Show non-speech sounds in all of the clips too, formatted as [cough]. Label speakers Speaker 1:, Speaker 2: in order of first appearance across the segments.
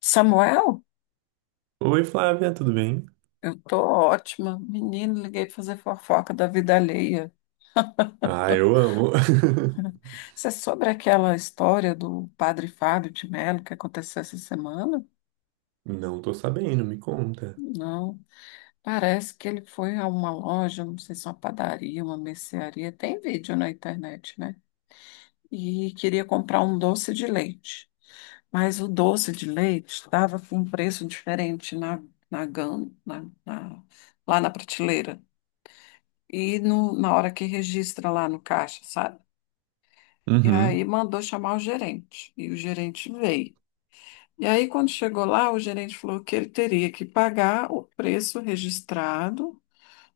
Speaker 1: Samuel,
Speaker 2: Oi, Flávia, tudo bem?
Speaker 1: eu tô ótima. Menino, liguei pra fazer fofoca da vida alheia.
Speaker 2: Ah, eu amo. [laughs]
Speaker 1: Isso é sobre aquela história do padre Fábio de Melo que aconteceu essa semana?
Speaker 2: Não tô sabendo, me conta.
Speaker 1: Não. Parece que ele foi a uma loja, não sei se é uma padaria, uma mercearia, tem vídeo na internet, né? E queria comprar um doce de leite. Mas o doce de leite estava com um preço diferente na, lá na prateleira. E na hora que registra lá no caixa, sabe? E aí
Speaker 2: Uhum,
Speaker 1: mandou chamar o gerente. E o gerente veio. E aí, quando chegou lá, o gerente falou que ele teria que pagar o preço registrado,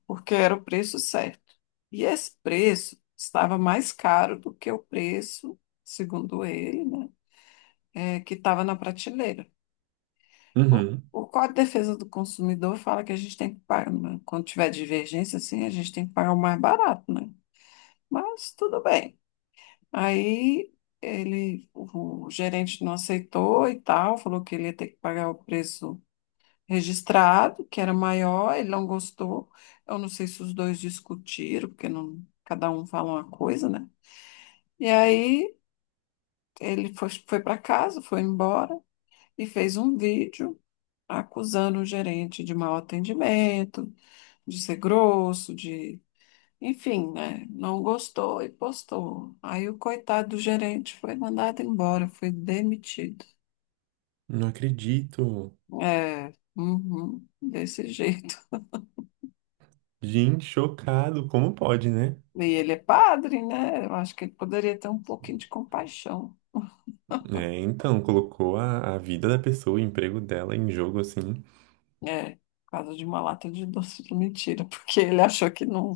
Speaker 1: porque era o preço certo. E esse preço estava mais caro do que o preço, segundo ele, né, que estava na prateleira. O,
Speaker 2: uhum.
Speaker 1: o Código de Defesa do Consumidor fala que a gente tem que pagar, né, quando tiver divergência assim, a gente tem que pagar o mais barato, né? Mas tudo bem. Aí ele, o gerente não aceitou e tal, falou que ele ia ter que pagar o preço registrado, que era maior, ele não gostou. Eu não sei se os dois discutiram, porque não, cada um fala uma coisa, né? E aí ele foi para casa, foi embora e fez um vídeo acusando o gerente de mau atendimento, de ser grosso, de Enfim, né? Não gostou e postou. Aí o coitado do gerente foi mandado embora, foi demitido.
Speaker 2: Não acredito.
Speaker 1: É, uhum, desse jeito. [laughs]
Speaker 2: Gente, chocado. Como pode, né?
Speaker 1: E ele é padre, né? Eu acho que ele poderia ter um pouquinho de compaixão.
Speaker 2: É, então, colocou a vida da pessoa, o emprego dela em jogo assim.
Speaker 1: É, por causa de uma lata de doce de mentira, [laughs] porque ele achou que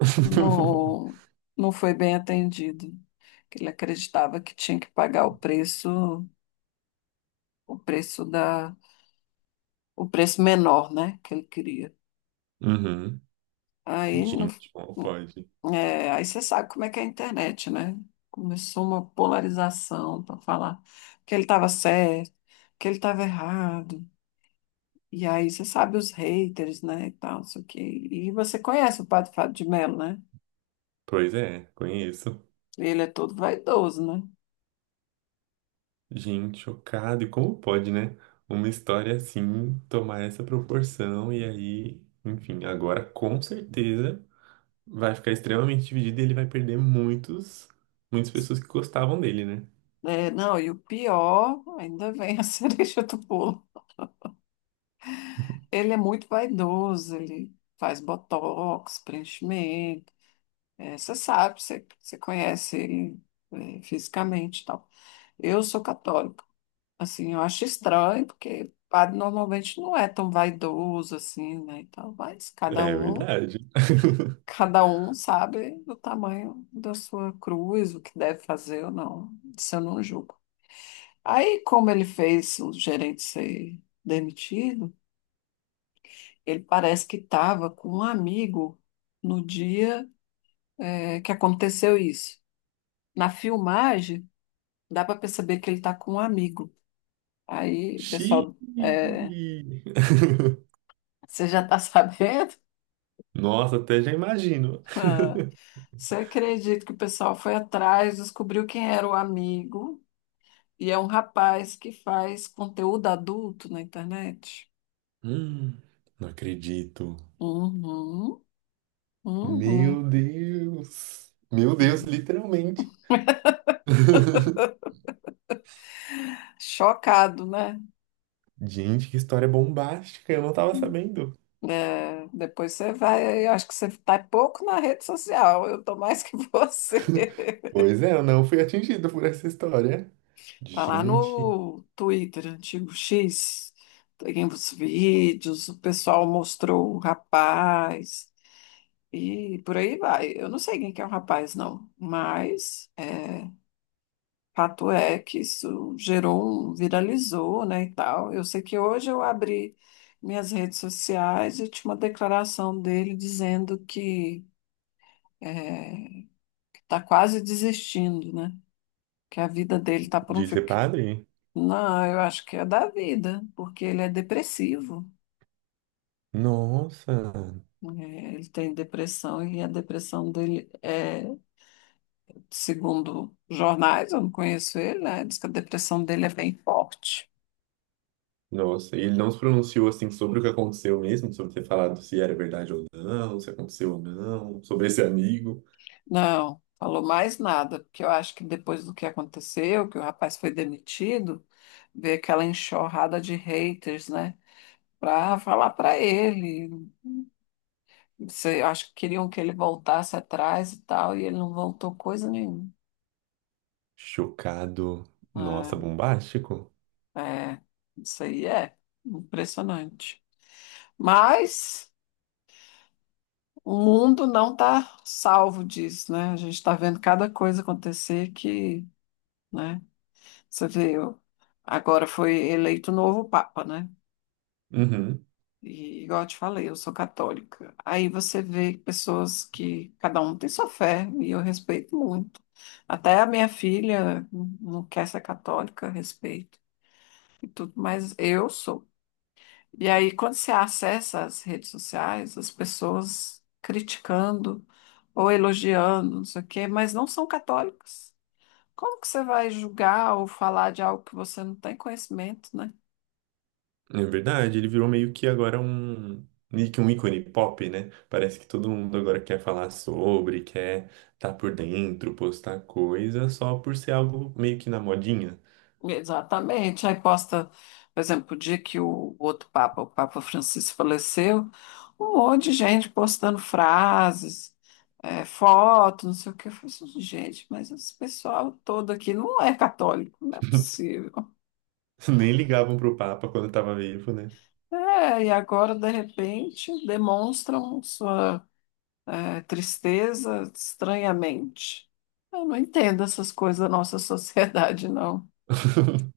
Speaker 2: [laughs]
Speaker 1: não, não foi bem atendido. Que ele acreditava que tinha que pagar o preço, o preço da, o preço menor, né? Que ele queria.
Speaker 2: Uhum.
Speaker 1: Aí não.
Speaker 2: Gente, como pode?
Speaker 1: É, aí você sabe como é que é a internet, né? Começou uma polarização para falar que ele estava certo, que ele estava errado. E aí você sabe os haters, né? E tal, isso aqui. E você conhece o Padre Fábio de Melo, né?
Speaker 2: Pois é, conheço.
Speaker 1: Ele é todo vaidoso, né?
Speaker 2: Gente, chocado. E como pode, né? Uma história assim tomar essa proporção e aí, enfim, agora com certeza vai ficar extremamente dividido e ele vai perder muitas pessoas que gostavam dele, né?
Speaker 1: É, não, e o pior, ainda vem a [laughs] cereja do bolo. Ele é muito vaidoso, ele faz botox, preenchimento. É, você sabe, você conhece ele, fisicamente e tal. Eu sou católica. Assim, eu acho estranho, porque padre normalmente não é tão vaidoso assim, né? Então,
Speaker 2: É verdade. [laughs]
Speaker 1: cada um sabe do tamanho da sua cruz, o que deve fazer ou não. Isso eu não julgo. Aí, como ele fez o gerente ser demitido, ele parece que estava com um amigo no dia, que aconteceu isso. Na filmagem, dá para perceber que ele está com um amigo. Aí,
Speaker 2: Xiii.
Speaker 1: pessoal,
Speaker 2: [laughs]
Speaker 1: você já está [laughs] sabendo?
Speaker 2: Nossa, até já imagino.
Speaker 1: [laughs] Você acredita que o pessoal foi atrás, descobriu quem era o amigo, e é um rapaz que faz conteúdo adulto na internet?
Speaker 2: Hum, não acredito.
Speaker 1: Uhum,
Speaker 2: Meu
Speaker 1: uhum,
Speaker 2: Deus. Meu Deus,
Speaker 1: uhum.
Speaker 2: literalmente.
Speaker 1: [laughs]
Speaker 2: [laughs]
Speaker 1: Chocado, né?
Speaker 2: Gente, que história bombástica, eu não tava sabendo.
Speaker 1: É, depois você vai, eu acho que você está pouco na rede social, eu tô mais que [laughs] você.
Speaker 2: Pois é, eu não fui atingido por essa história.
Speaker 1: Tá lá
Speaker 2: Gente,
Speaker 1: no Twitter, antigo X, tem os vídeos, o pessoal mostrou o rapaz. E por aí vai. Eu não sei quem que é o rapaz, não, mas fato é que isso gerou um, viralizou, né, e tal. Eu sei que hoje eu abri minhas redes sociais e tinha uma declaração dele dizendo que é, está quase desistindo, né? Que a vida dele está por um
Speaker 2: de
Speaker 1: fio.
Speaker 2: ser padre?
Speaker 1: Não, eu acho que é da vida, porque ele é depressivo.
Speaker 2: Nossa.
Speaker 1: Né, ele tem depressão e a depressão dele é segundo jornais, eu não conheço ele, né? Diz que a depressão dele é bem forte.
Speaker 2: Nossa, e ele não se pronunciou assim sobre o que aconteceu mesmo, sobre ter falado se era verdade ou não, se aconteceu ou não, sobre esse amigo.
Speaker 1: Não, falou mais nada, porque eu acho que depois do que aconteceu, que o rapaz foi demitido, veio aquela enxurrada de haters, né? Pra falar pra ele. Sei, eu acho que queriam que ele voltasse atrás e tal, e ele não voltou coisa nenhuma.
Speaker 2: Chocado. Nossa, bombástico.
Speaker 1: É, é, isso aí é impressionante. Mas o mundo não está salvo disso, né? A gente está vendo cada coisa acontecer que, né? Você vê, agora foi eleito o novo Papa, né?
Speaker 2: Uhum.
Speaker 1: E igual eu te falei, eu sou católica. Aí você vê pessoas que cada um tem sua fé, e eu respeito muito. Até a minha filha não quer ser católica, respeito e tudo, mas eu sou. E aí, quando você acessa as redes sociais, as pessoas criticando ou elogiando, não sei o quê, mas não são católicas. Como que você vai julgar ou falar de algo que você não tem conhecimento, né?
Speaker 2: É verdade, ele virou meio que um ícone pop, né? Parece que todo mundo agora quer falar sobre, quer estar por dentro, postar coisa, só por ser algo meio que na modinha.
Speaker 1: Exatamente. Aí posta, por exemplo, o dia que o outro Papa, o Papa Francisco, faleceu, um monte de gente postando frases, fotos, não sei o quê. Eu falei assim, gente, mas esse pessoal todo aqui não é católico, não é possível.
Speaker 2: [laughs] Nem ligavam pro Papa quando tava vivo, né?
Speaker 1: É, e agora, de repente, demonstram sua tristeza estranhamente. Eu não entendo essas coisas da nossa [laughs] sociedade, não.
Speaker 2: [laughs]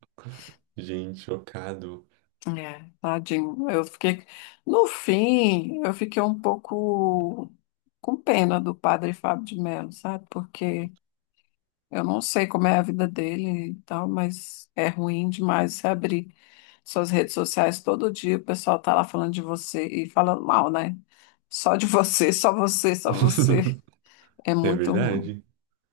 Speaker 2: Gente, chocado.
Speaker 1: É, tadinho. No fim, eu fiquei um pouco com pena do padre Fábio de Melo, sabe? Porque eu não sei como é a vida dele e tal, mas é ruim demais você abrir suas redes sociais todo dia, o pessoal tá lá falando de você e falando mal, né? Só de [laughs] você, só você, só você.
Speaker 2: [laughs]
Speaker 1: É
Speaker 2: É
Speaker 1: muito ruim.
Speaker 2: verdade.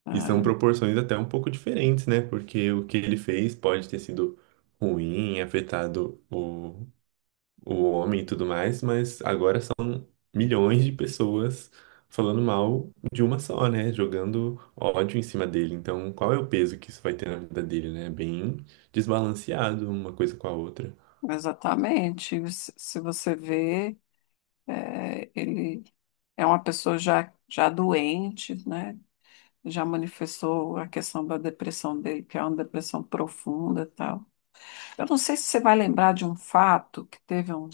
Speaker 1: É,
Speaker 2: E são proporções até um pouco diferentes, né? Porque o que ele fez pode ter sido ruim, afetado o homem e tudo mais, mas agora são milhões de pessoas falando mal de uma só, né? Jogando ódio em cima dele. Então, qual é o peso que isso vai ter na vida dele, né? Bem desbalanceado uma coisa com a outra.
Speaker 1: exatamente. Se você vê, ele é uma pessoa já doente, né? Já manifestou a questão da depressão dele, que é uma depressão profunda e tal. Eu não sei se você vai lembrar de um fato que teve um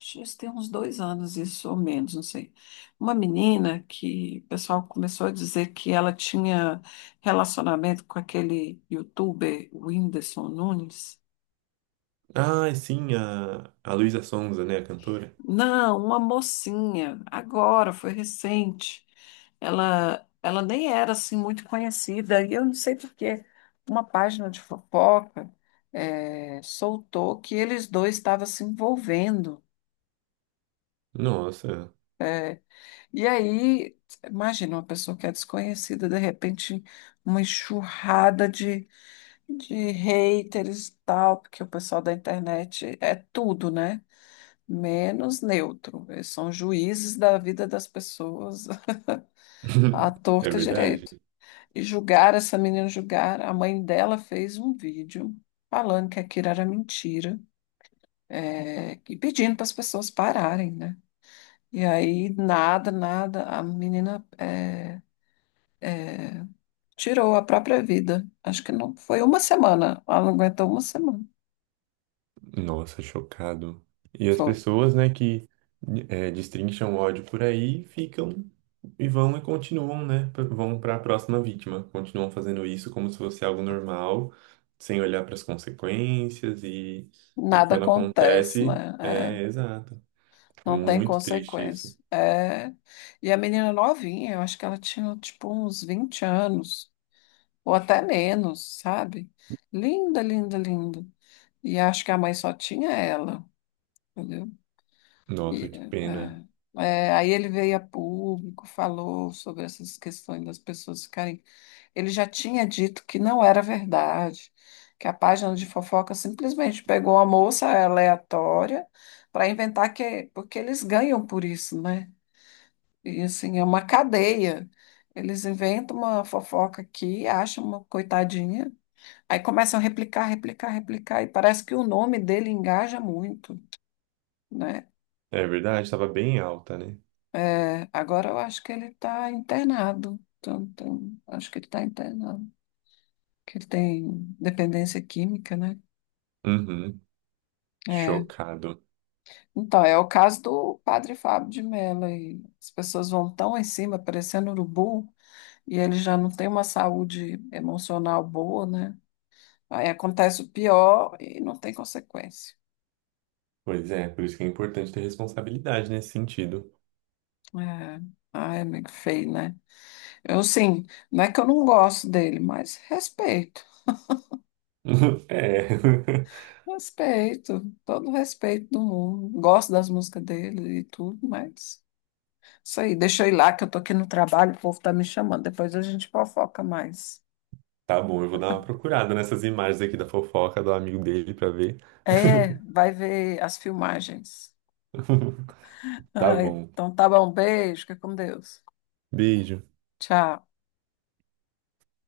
Speaker 1: acho que isso tem uns 2 anos, isso ou menos, não sei. Uma menina que o pessoal começou a dizer que ela tinha relacionamento com aquele youtuber Whindersson Nunes.
Speaker 2: Ah, sim, a Luísa Sonza, né? A cantora.
Speaker 1: Não, uma mocinha, agora, foi recente. Ela nem era assim muito conhecida, e eu não sei por quê. Uma página de fofoca soltou que eles dois estavam se envolvendo.
Speaker 2: Nossa,
Speaker 1: eh, E aí, imagina uma pessoa que é desconhecida, de repente, uma enxurrada de haters e tal, porque o pessoal da internet é tudo, né? Menos neutro. Eles são juízes da vida das pessoas [laughs] à
Speaker 2: [laughs] é
Speaker 1: torta e
Speaker 2: verdade.
Speaker 1: direito. E julgaram essa menina, julgaram. A mãe dela fez um vídeo falando que aquilo era mentira, e pedindo para as pessoas pararem, né? E aí, nada, nada, a menina. É, tirou a própria vida. Acho que não foi uma semana. Ela não aguentou uma semana.
Speaker 2: Nossa, chocado. E as
Speaker 1: Foi.
Speaker 2: pessoas, né, que é, destrincham ódio por aí ficam e vão e continuam, né, p- vão para a próxima vítima. Continuam fazendo isso como se fosse algo normal, sem olhar para as consequências e
Speaker 1: Nada
Speaker 2: quando
Speaker 1: acontece,
Speaker 2: acontece,
Speaker 1: né? É,
Speaker 2: é exato. É
Speaker 1: não tem
Speaker 2: muito triste isso.
Speaker 1: consequência. É, e a menina novinha, eu acho que ela tinha tipo uns 20 anos, ou até menos, sabe? Linda, linda, linda. E acho que a mãe só tinha ela, entendeu? E,
Speaker 2: Nossa, que pena.
Speaker 1: é, aí ele veio a público, falou sobre essas questões das pessoas ficarem. Ele já tinha dito que não era verdade, que a página de fofoca simplesmente pegou uma moça aleatória para inventar que. Porque eles ganham por isso, né? E assim, é uma cadeia. Eles inventam uma fofoca aqui, acham uma coitadinha, aí começam a replicar, replicar, replicar, e parece que o nome dele engaja muito, né?
Speaker 2: É verdade, estava bem alta, né?
Speaker 1: É, agora eu acho que ele está internado. Então, acho que ele está internado. Que ele tem dependência química, né?
Speaker 2: Uhum,
Speaker 1: É.
Speaker 2: chocado.
Speaker 1: Então, é o caso do padre Fábio de Mello. Aí. As pessoas vão tão em cima, parecendo urubu, e ele já não tem uma saúde emocional boa, né? Aí acontece o pior e não tem consequência.
Speaker 2: Pois é, por isso que é importante ter responsabilidade nesse sentido.
Speaker 1: É. Ai, amigo feio, né? Eu, sim, não é que eu não gosto dele, mas respeito.
Speaker 2: [laughs] É.
Speaker 1: Respeito, todo o respeito do mundo. Gosto das músicas dele e tudo, mas isso aí, deixa eu ir lá que eu tô aqui no trabalho, o povo tá me chamando. Depois a gente fofoca mais.
Speaker 2: Tá bom, eu vou dar uma procurada nessas imagens aqui da fofoca do amigo dele pra ver.
Speaker 1: É, vai ver as filmagens.
Speaker 2: [laughs] Tá
Speaker 1: Ai,
Speaker 2: bom.
Speaker 1: então tá bom, beijo, fica com Deus.
Speaker 2: Beijo.
Speaker 1: Tchau.